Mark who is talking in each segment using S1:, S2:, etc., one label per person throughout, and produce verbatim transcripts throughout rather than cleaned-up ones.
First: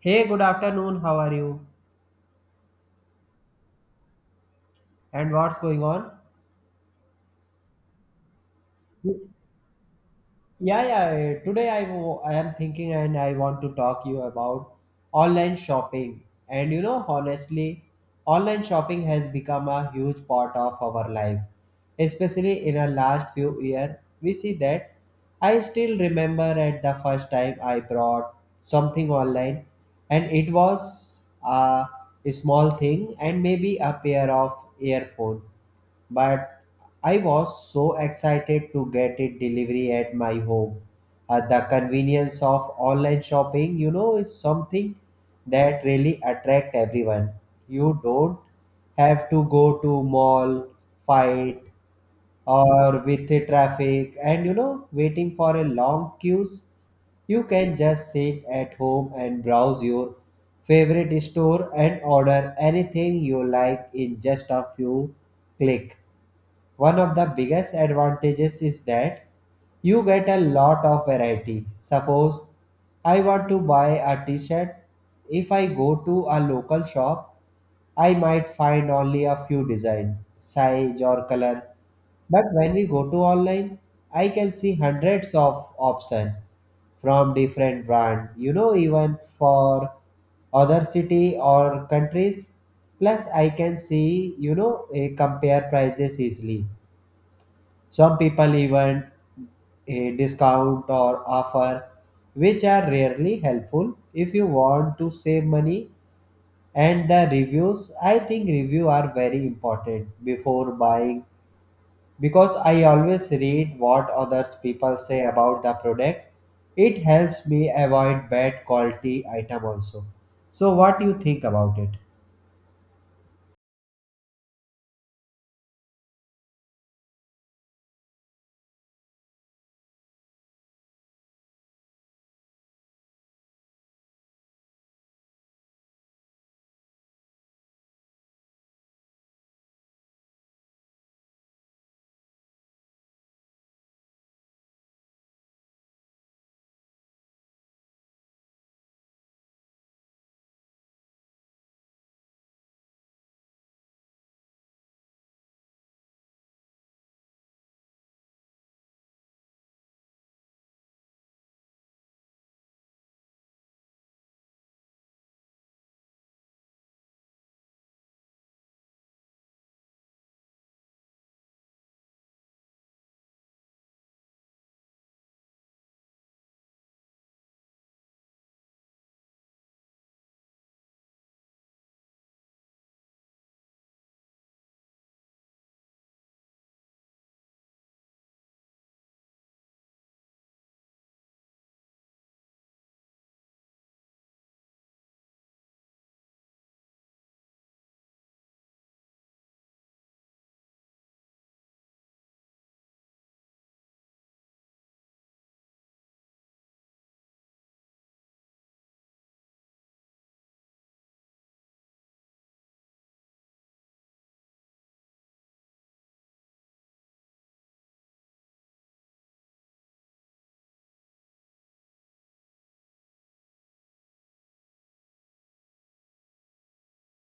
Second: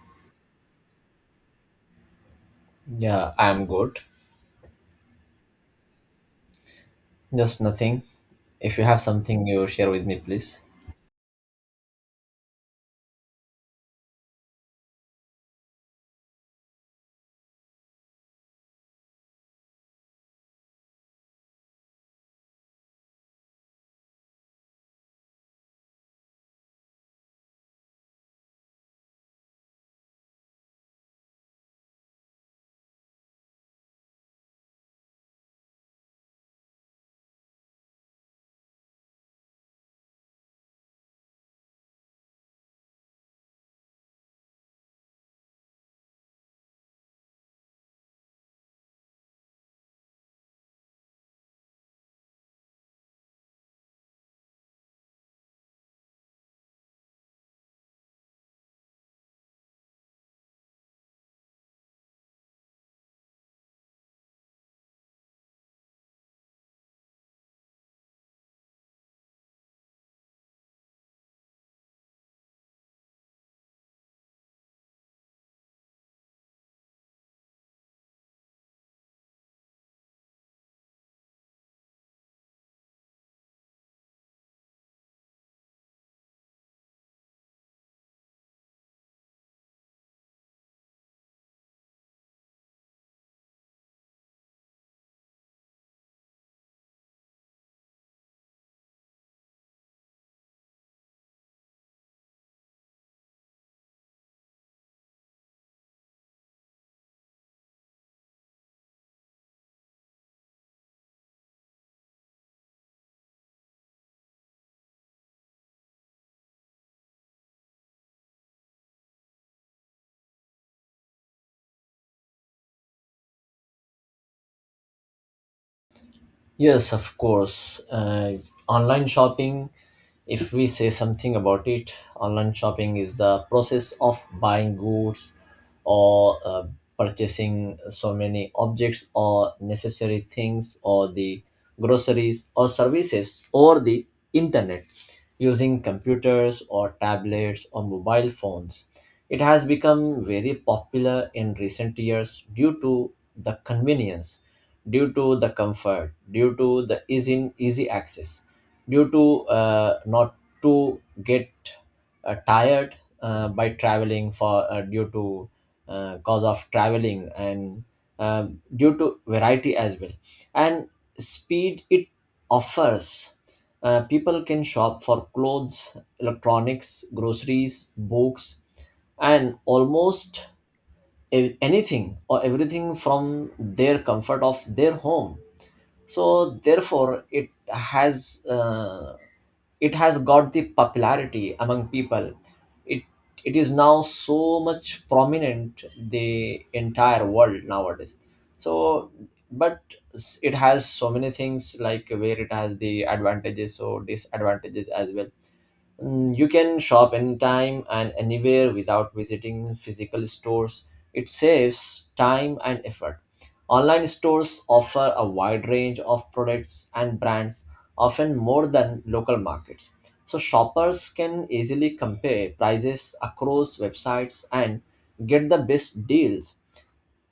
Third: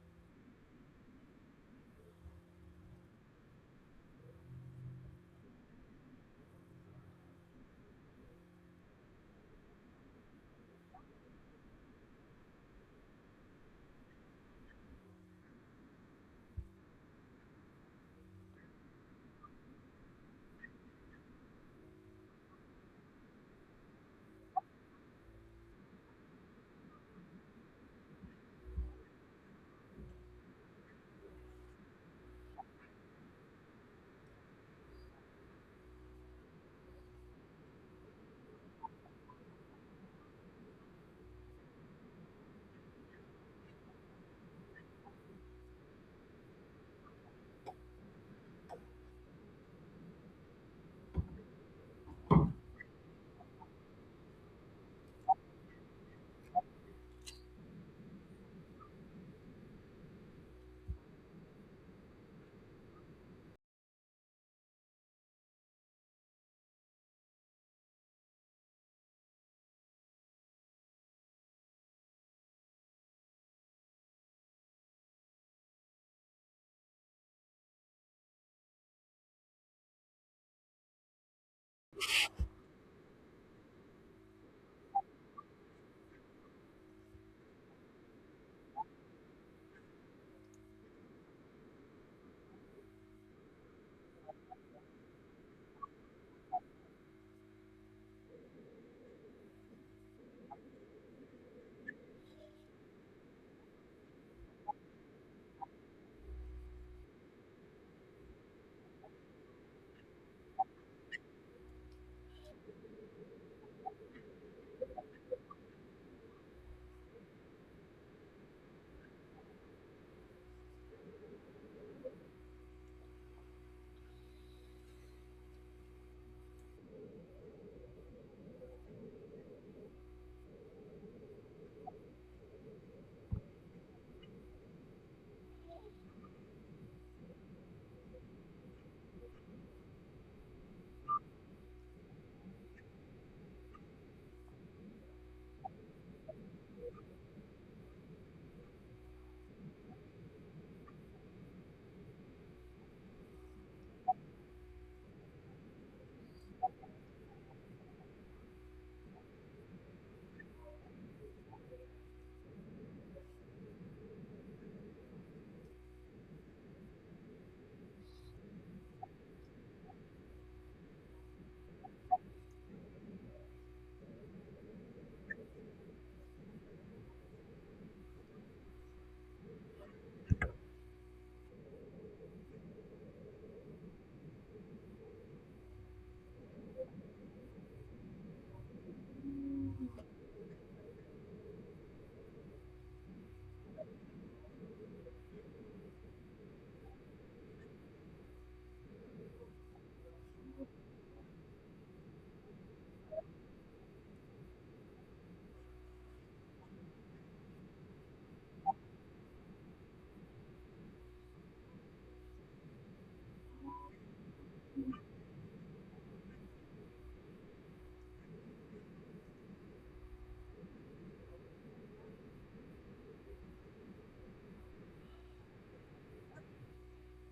S1: Hey, good afternoon. How are you?
S2: Yeah, I'm good.
S1: And what's going on?
S2: Just nothing. If you have
S1: Yeah,
S2: something you share with me, please.
S1: yeah. uh, Today I, wo- I am thinking and I want to talk you about online shopping. And you know, honestly, online shopping has become a huge part of our life, especially in our last few years. We see that. I still remember at the first time I bought something online, and it was a small thing and maybe a pair of earphones but I was so excited to get it delivery at my home. Uh, the convenience of online shopping, you know, is something that really attract everyone. You don't have to go to mall, fight, or with the traffic, and you know, waiting for a long queues. You can just sit at home and browse your favorite store and order anything you like in just a few click. One of the biggest advantages is that you get a lot of variety. Suppose I want to buy a t shirt. If I go to a local shop, I might find only a few design, size, or color. But when we go to online, I can see hundreds of options from different brand. You know, even for other city or countries. Plus, I can see you know eh, compare prices easily. Some people even a discount or offer, which are rarely helpful if you want to save money. And the reviews, I think review are very important before buying because I always read what others people say about the product. It helps me avoid bad quality item also. So what do you think about it?
S2: Yes, of course. Uh, online shopping, if we say something about it, online shopping is the process of buying goods or uh, purchasing so many objects or necessary things or the groceries or services or the internet using computers or tablets or mobile phones. It has become very popular in recent years due to the convenience, due to the comfort, due to the easy, easy access, due to uh, not to get uh, tired uh, by traveling for uh, due to uh, cause of traveling and uh, due to variety as well, and speed it offers. Uh, people can shop for clothes, electronics, groceries, books, and almost a- anything or everything from their comfort of their home. So therefore it has uh, it has got the popularity among people. It it is now so much prominent the entire world nowadays. So but s- it has so many things, like where it has the advantages or disadvantages as well. Mm, You can shop anytime and anywhere without visiting physical stores. It saves time and effort. Online stores offer a wide range of products and brands, often more than local markets. So, shoppers can easily compare prices across websites and get the best deals.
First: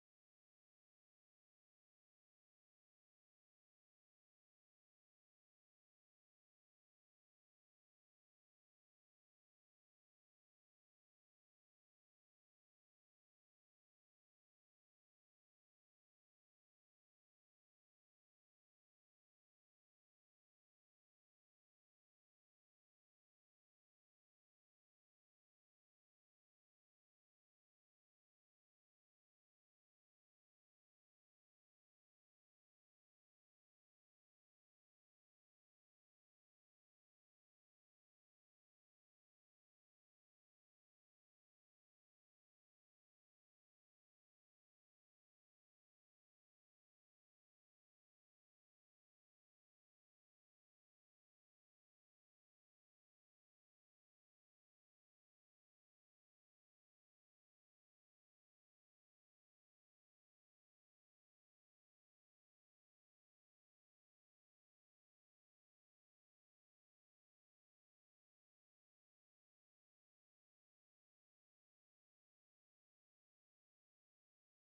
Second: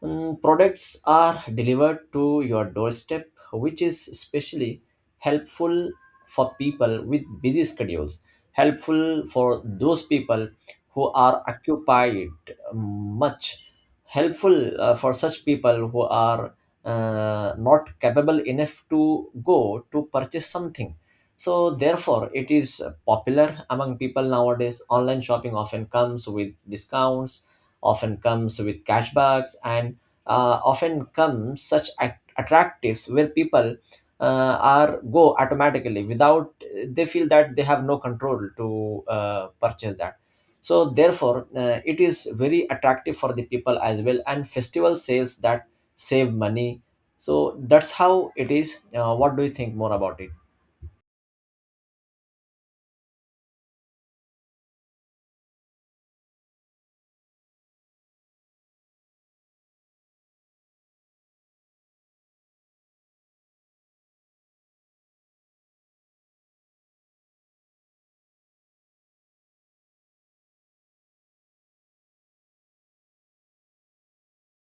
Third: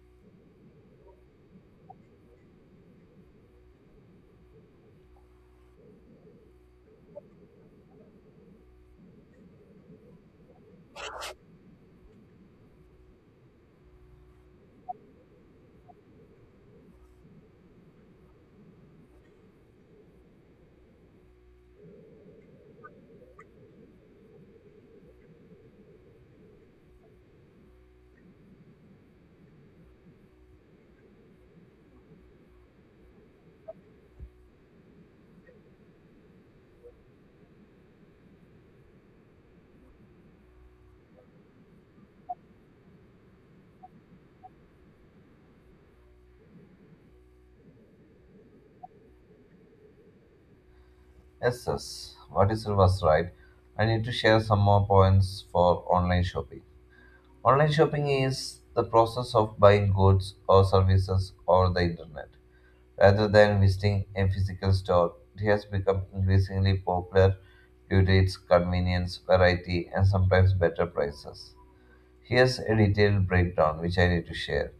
S2: Mm, products are delivered to your doorstep, which is especially helpful for people with busy schedules, helpful for those people who are occupied much, helpful uh, for such people who are uh, not capable enough to go to purchase something. So, therefore, it is popular among people nowadays. Online shopping often comes with discounts, often comes with cashbacks, and uh, often come such at- attractives where people uh, are go automatically without they feel that they have no control to uh, purchase that. So therefore uh, it is very attractive for the people as well, and festival sales that save money. So that's how it is. Uh, what do you think more about it?
S3: Yes, yes. What is was right? I need to share some more points for online shopping. Online shopping is the process of buying goods or services over the internet. Rather than visiting a physical store, it has become increasingly popular due to its convenience, variety, and sometimes better prices. Here's a detailed breakdown which I need to share.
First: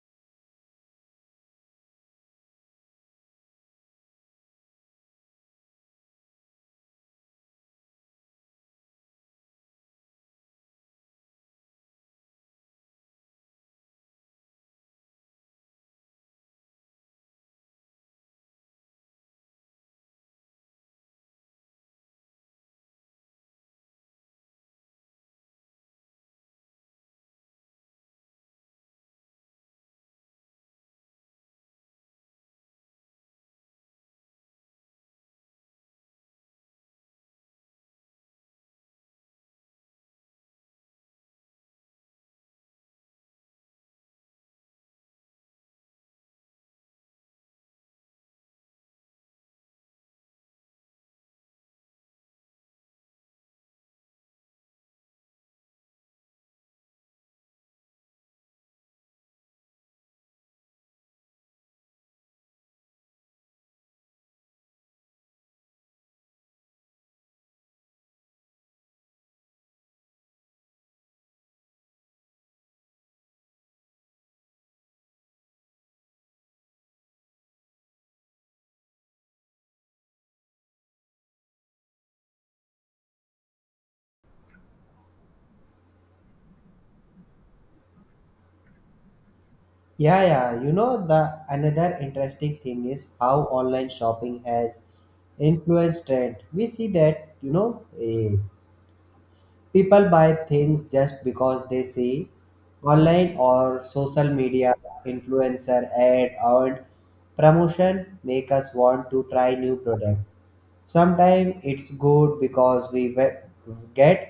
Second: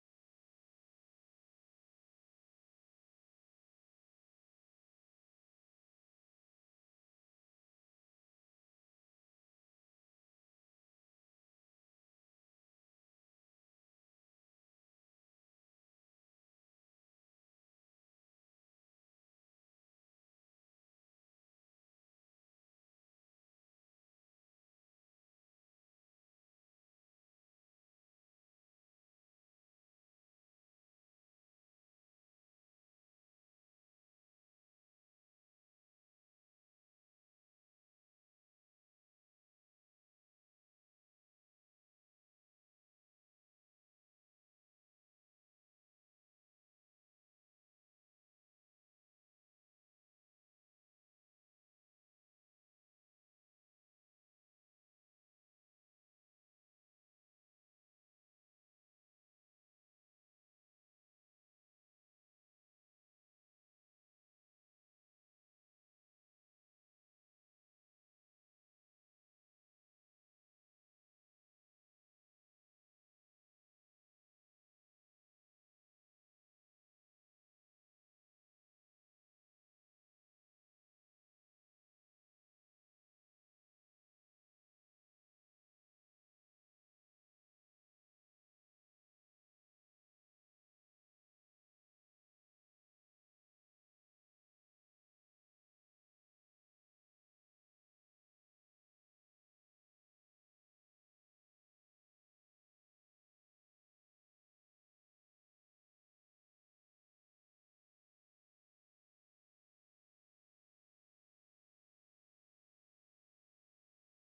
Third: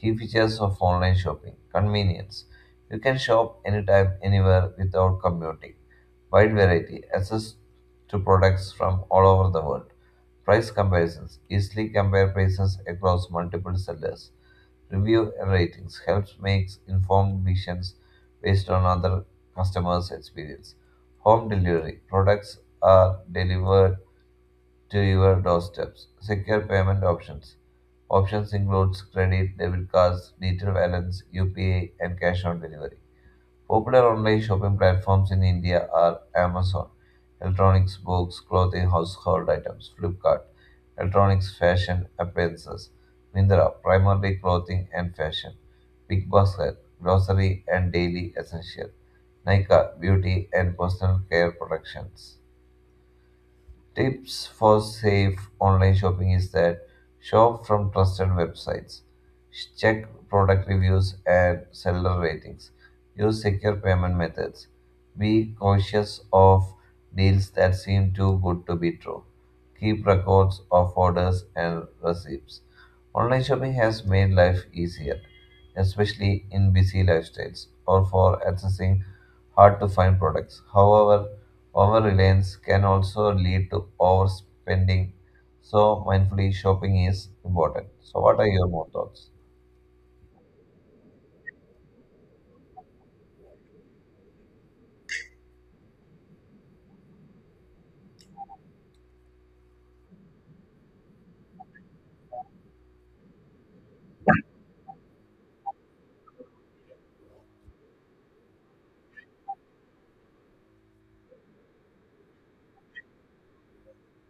S3: Key features of online shopping convenience. You can shop anytime, anywhere without commuting. Wide variety, access to products from all over the world. Price comparisons easily compare prices across multiple sellers. Review and ratings helps makes informed decisions based on other customers' experience. Home delivery products are delivered to your doorsteps. Secure payment options. Options includes credit, debit cards, digital balance, U P I, and cash on delivery. Popular online shopping platforms in India are Amazon, electronics, books, clothing, household items, Flipkart, electronics, fashion, appliances, Mindra, primarily clothing and fashion, Bigbasket, grocery and daily essential, Nika, beauty and personal care productions. Tips for safe online shopping is that shop from trusted websites, check product reviews and seller ratings, use secure payment methods, be cautious of deals that seem too good to be true, keep records of orders and receipts. Online shopping has made life easier, especially in busy lifestyles or for accessing hard to find products. However, over reliance can also lead to overspending, so mindfully shopping is important. So, what are your more thoughts?
S1: Yeah, yeah. You know, the another interesting thing is how online shopping has influenced trend. We see that, you know, eh, people buy things just because they see online or social media influencer ad or promotion make us want to try new product. Sometimes it's good because we we- get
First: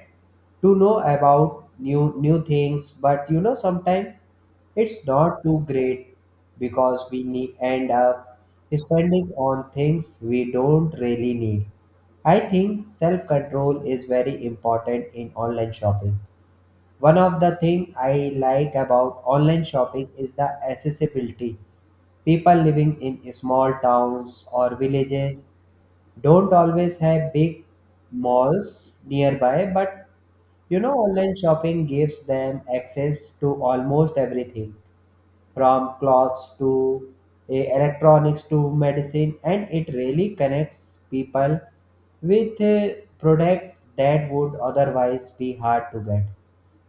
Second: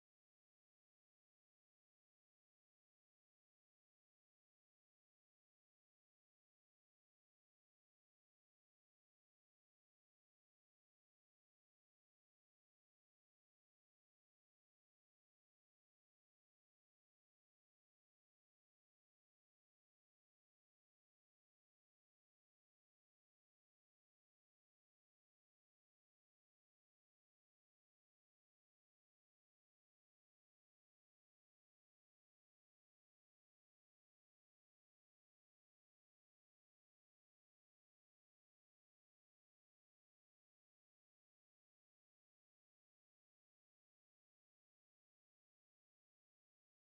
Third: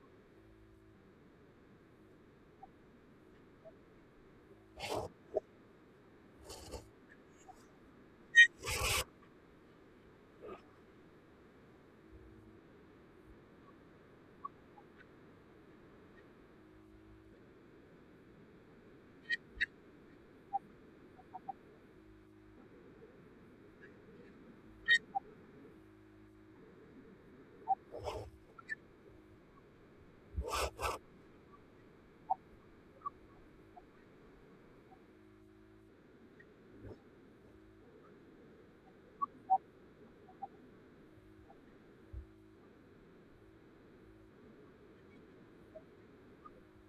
S1: to know about new new things, but you know sometimes it's not too great because we need, end up spending on things we don't really need. I think self control is very important in online shopping. One of the thing I like about online shopping is the accessibility. People living in small towns or villages don't always have big malls nearby, but you know, online shopping gives them access to almost everything from clothes to eh, electronics to medicine, and it really connects people with a product that would otherwise be hard to get.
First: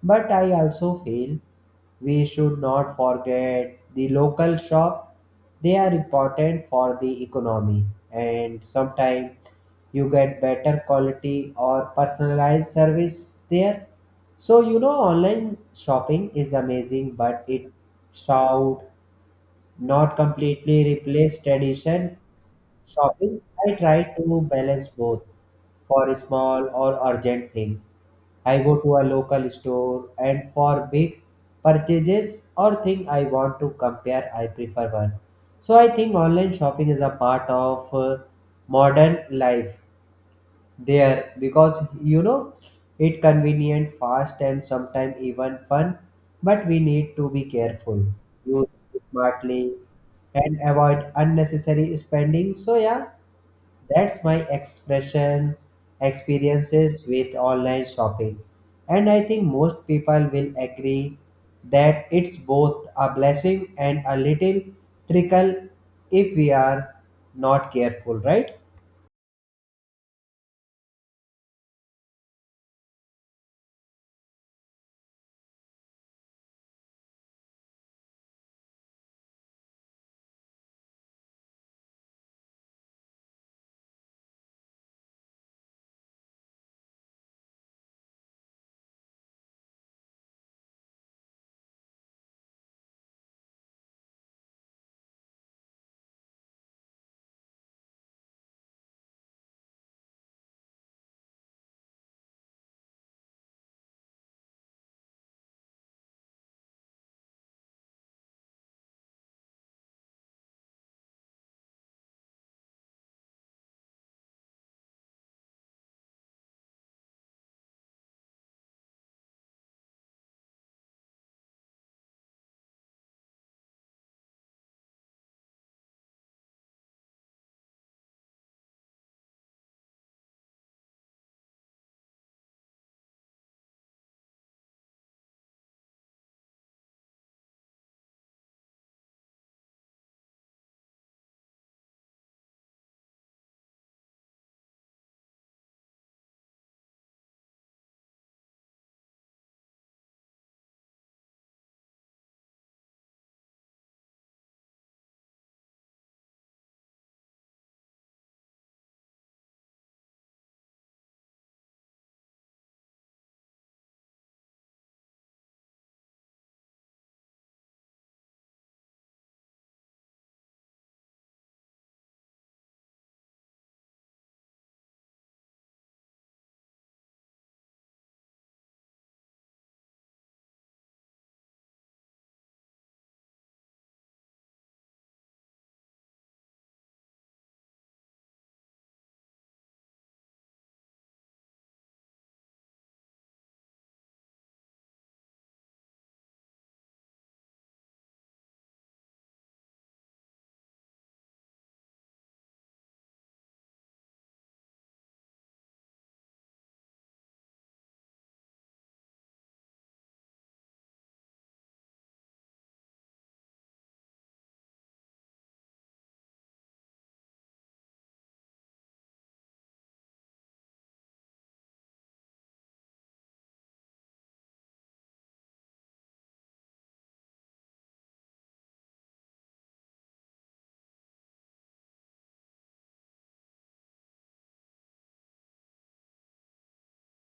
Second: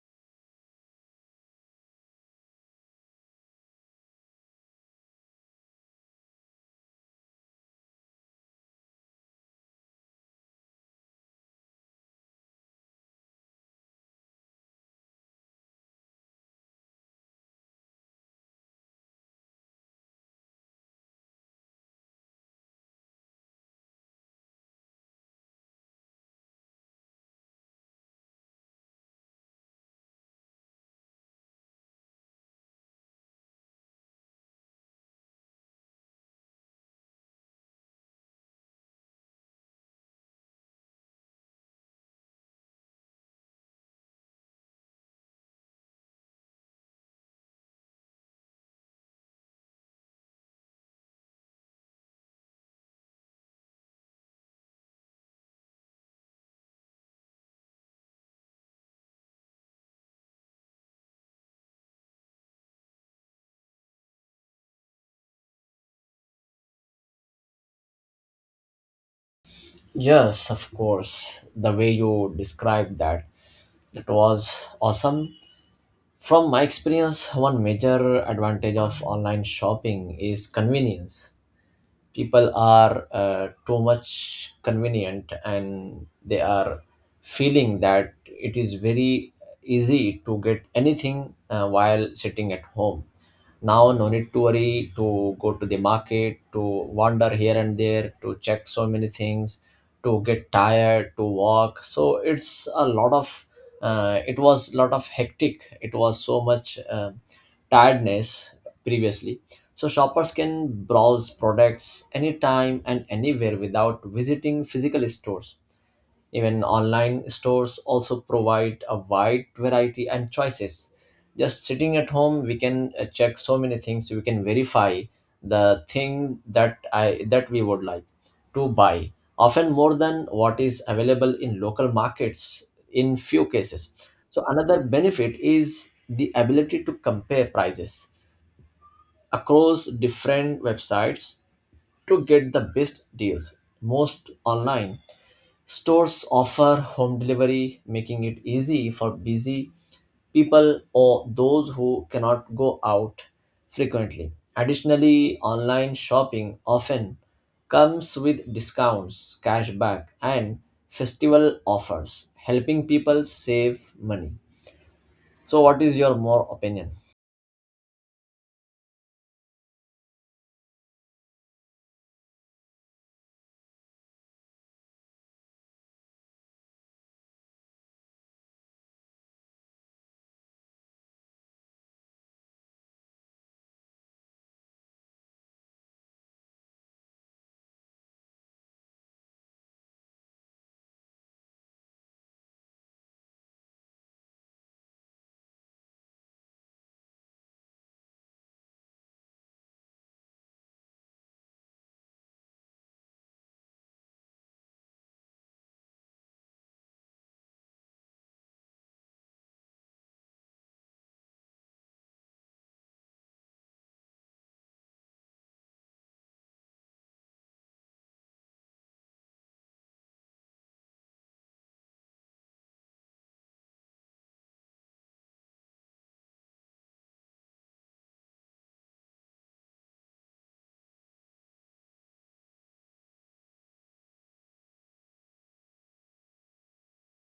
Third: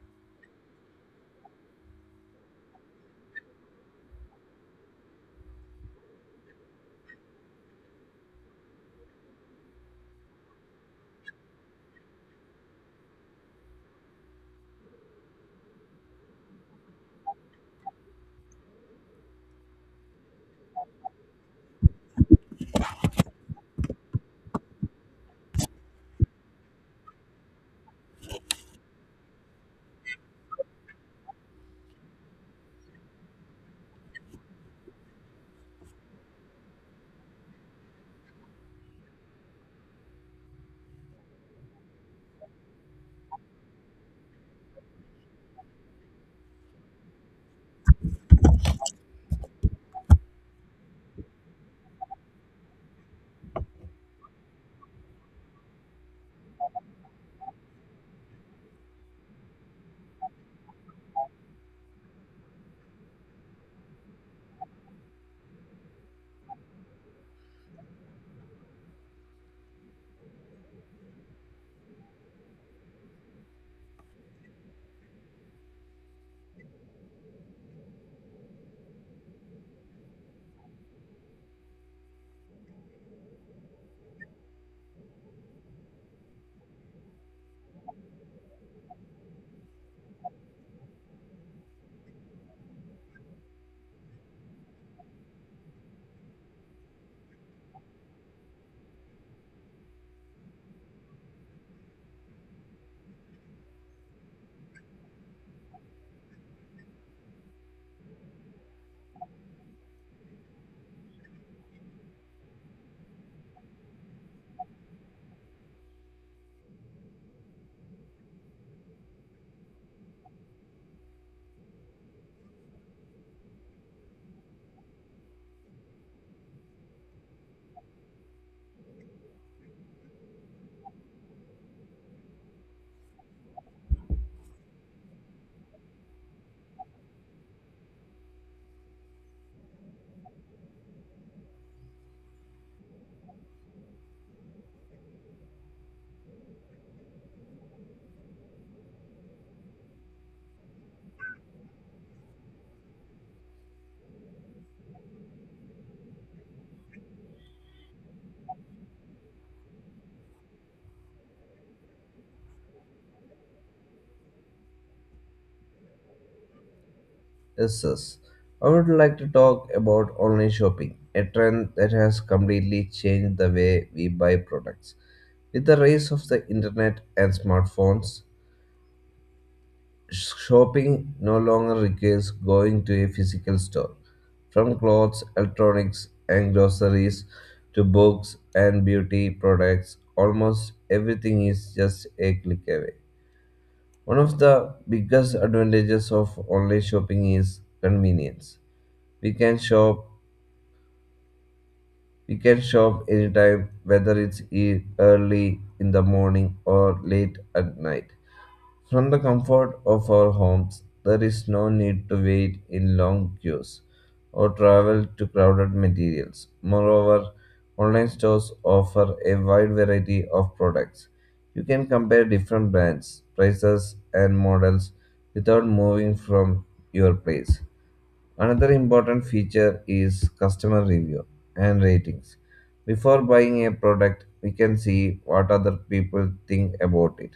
S1: But I also feel we should not forget the local shop. They are important for the economy and sometimes you get better quality or personalized service there. So you know online shopping is amazing but it's out not completely replace tradition shopping. I try to balance both. For small or urgent thing, I go to a local store, and for big purchases or thing I want to compare, I prefer one. So I think online shopping is a part of uh, modern life there because you know it convenient fast and sometimes even fun but we need to be careful use it smartly and avoid unnecessary spending. So yeah, that's my expression experiences with online shopping, and I think most people will agree that it's both a blessing and a little trickle if we are not careful, right?
S2: Yes, of course, the way you described that, that was awesome. From my experience, one major advantage of online shopping is convenience. People are uh, too much convenient and they are feeling that it is very easy to get anything uh, while sitting at home. Now no need to worry to go to the market, to wander here and there, to check so many things, to get tired, to walk. So it's a lot of uh, it was lot of hectic, it was so much uh, tiredness previously. So shoppers can browse products anytime and anywhere without visiting physical stores. Even online stores also provide a wide variety and choices. Just sitting at home, we can uh, check so many things. We can verify the thing that I that we would like to buy, often more than what is available in local markets in few cases. So another benefit is the ability to compare prices across different websites to get the best deals. Most online stores offer home delivery, making it easy for busy people or those who cannot go out frequently. Additionally, online shopping often comes with discounts, cashback, and festival offers, helping people save money. So, what is your more opinion?
S3: Yes, yes. I would like to talk about online shopping, a trend that has completely changed the way we buy products. With the rise of the internet and smartphones, shopping no longer requires going to a physical store. From clothes, electronics, and groceries to books and beauty products, almost everything is just a click away. One of the biggest advantages of online shopping is convenience. We can shop we can shop anytime, whether it's e- early in the morning or late at night. From the comfort of our homes, there is no need to wait in long queues or travel to crowded materials. Moreover, online stores offer a wide variety of products. You can compare different brands, prices, and models without moving from your place. Another important feature is customer review and ratings. Before buying a product, we can see what other people think about it.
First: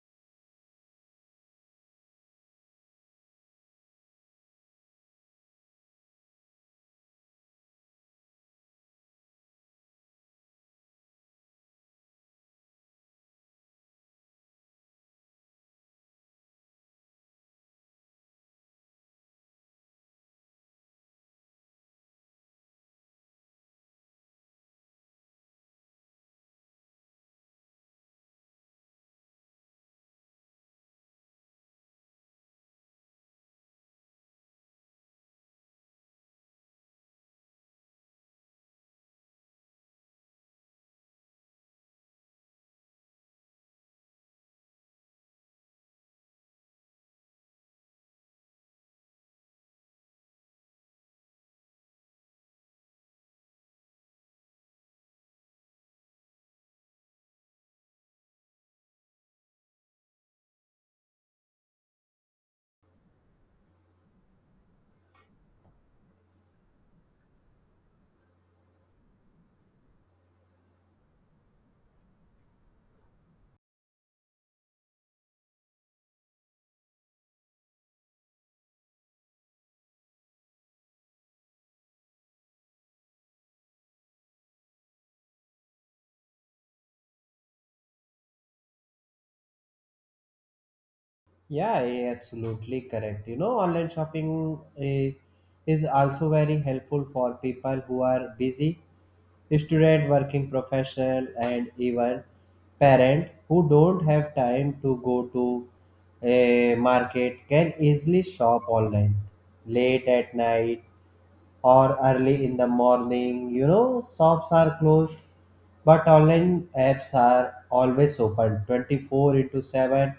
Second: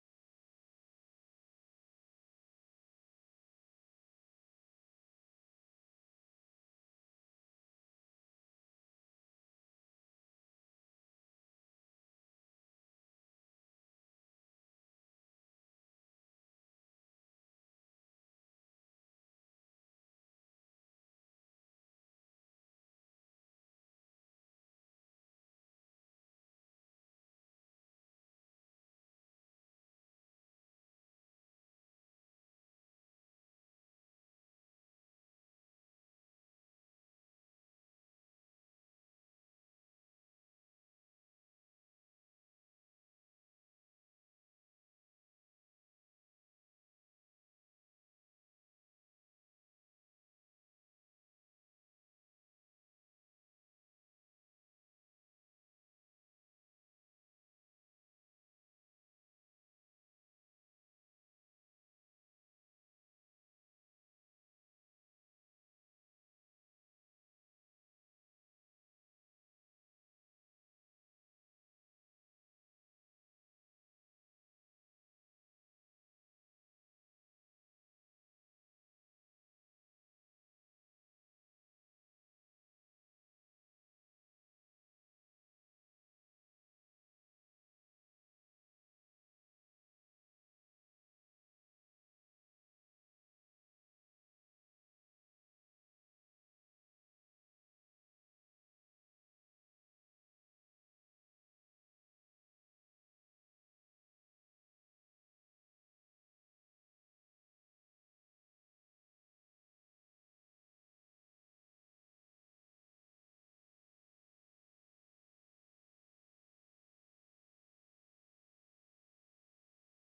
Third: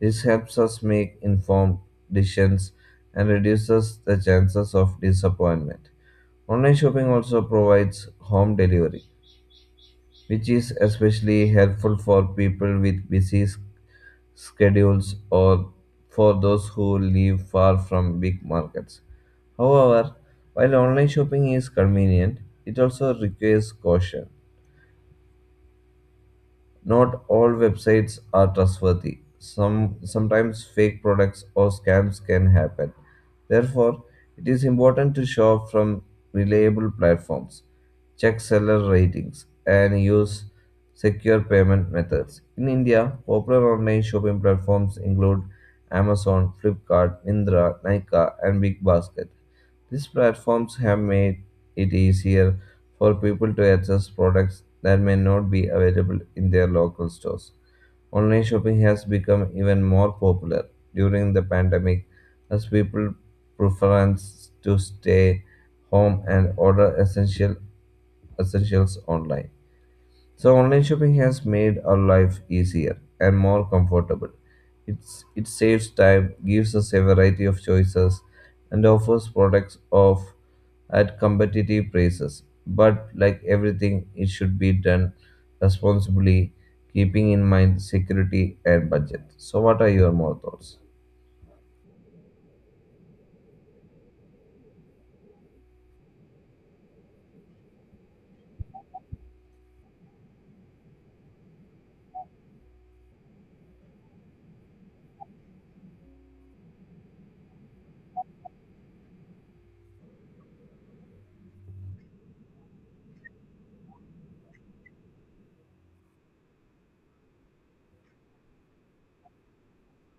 S3: This helps us make informed decisions and reduces the chances of disappointment. Online shopping also provides home delivery, which is especially helpful for people with busy schedules or for those who live far from big markets. However, while online shopping is convenient, it also requires caution. Not all websites are trustworthy. Some sometimes fake products or scams can happen. Therefore, it is important to shop from reliable platforms, check seller ratings, and use secure payment methods. In India, popular online shopping platforms include Amazon, Flipkart, Mindra, Nika, and BigBasket. These platforms have made it easier for people to access products that may not be available in their local stores. Online shopping has become even more popular during the pandemic, as people preference to stay home and order essential essentials online. So online shopping has made our life easier and more comfortable. It's, it saves time, gives us a variety of choices, and offers products of at competitive prices. But like everything, it should be done responsibly, keeping in mind security and budget. So what are your more thoughts?
S1: Yeah, yeah, absolutely correct. You know, online shopping eh, is also very helpful for people who are busy, student, working professional, and even parent who don't have time to go to a market can easily shop online late at night or early in the morning. You know, shops are closed, but online apps are always open twenty four into seven.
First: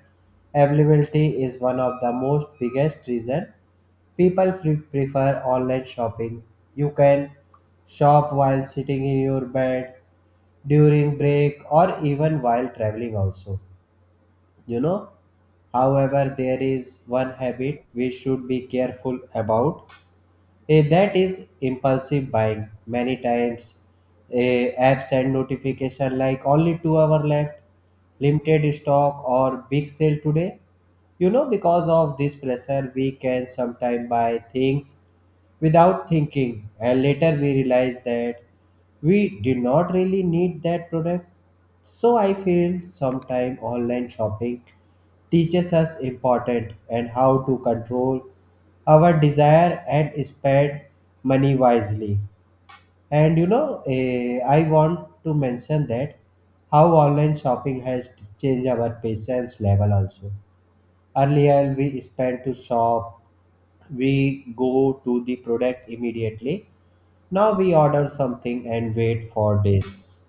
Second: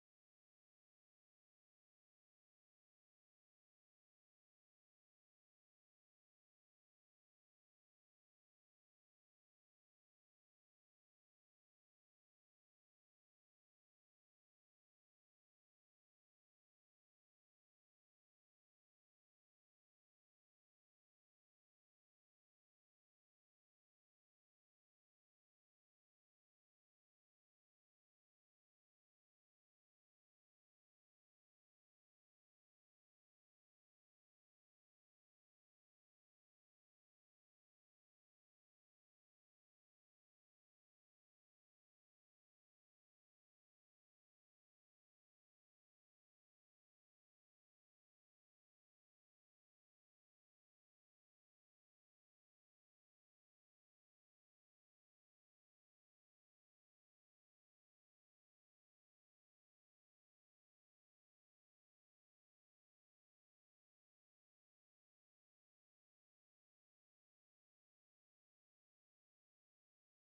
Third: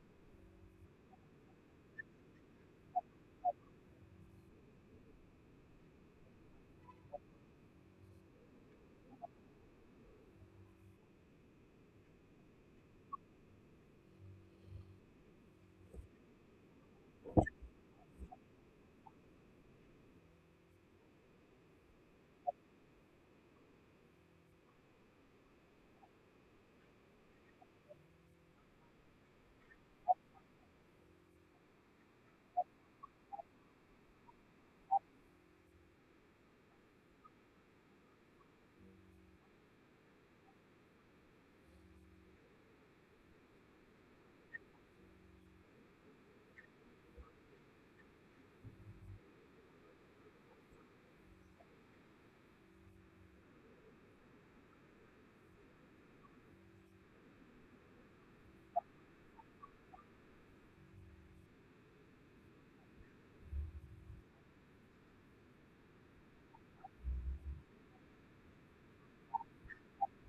S1: Availability is one of the most biggest reason people fre- prefer online shopping. You can shop while sitting in your bed, during break, or even while traveling also. You know, however, there is one habit we should be careful about. Eh, that is impulsive buying. Many times, eh, apps and notification like only two hour left, limited stock or big sale today. You know, because of this pressure, we can sometimes buy things without thinking and later we realize that we did not really need that product. So I feel sometimes online shopping teaches us important and how to control our desire and spend money wisely. And you know eh, I want to mention that how online shopping has changed our patience level also. Earlier, we spent to shop, we go to the product immediately. Now we order something and wait for days.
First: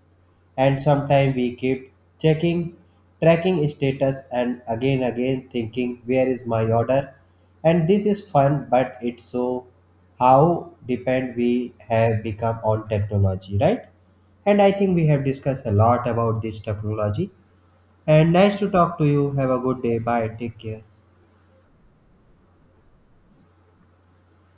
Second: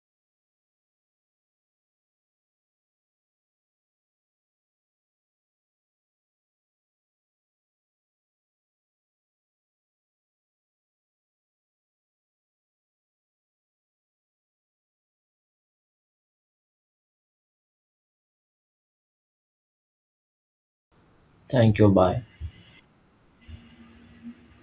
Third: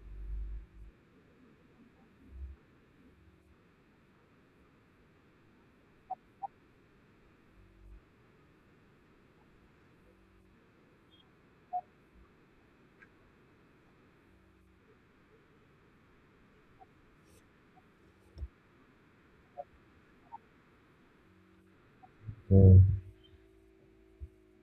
S1: And sometimes we keep checking, tracking status, and again, again thinking, where is my order? And this is fun, but it's so how depend we have become on technology, right? And I think we have discussed a lot about this technology. And nice to talk to you. Have a good day. Bye. Take care.
S2: Thank you. Bye.
S3: Hmm.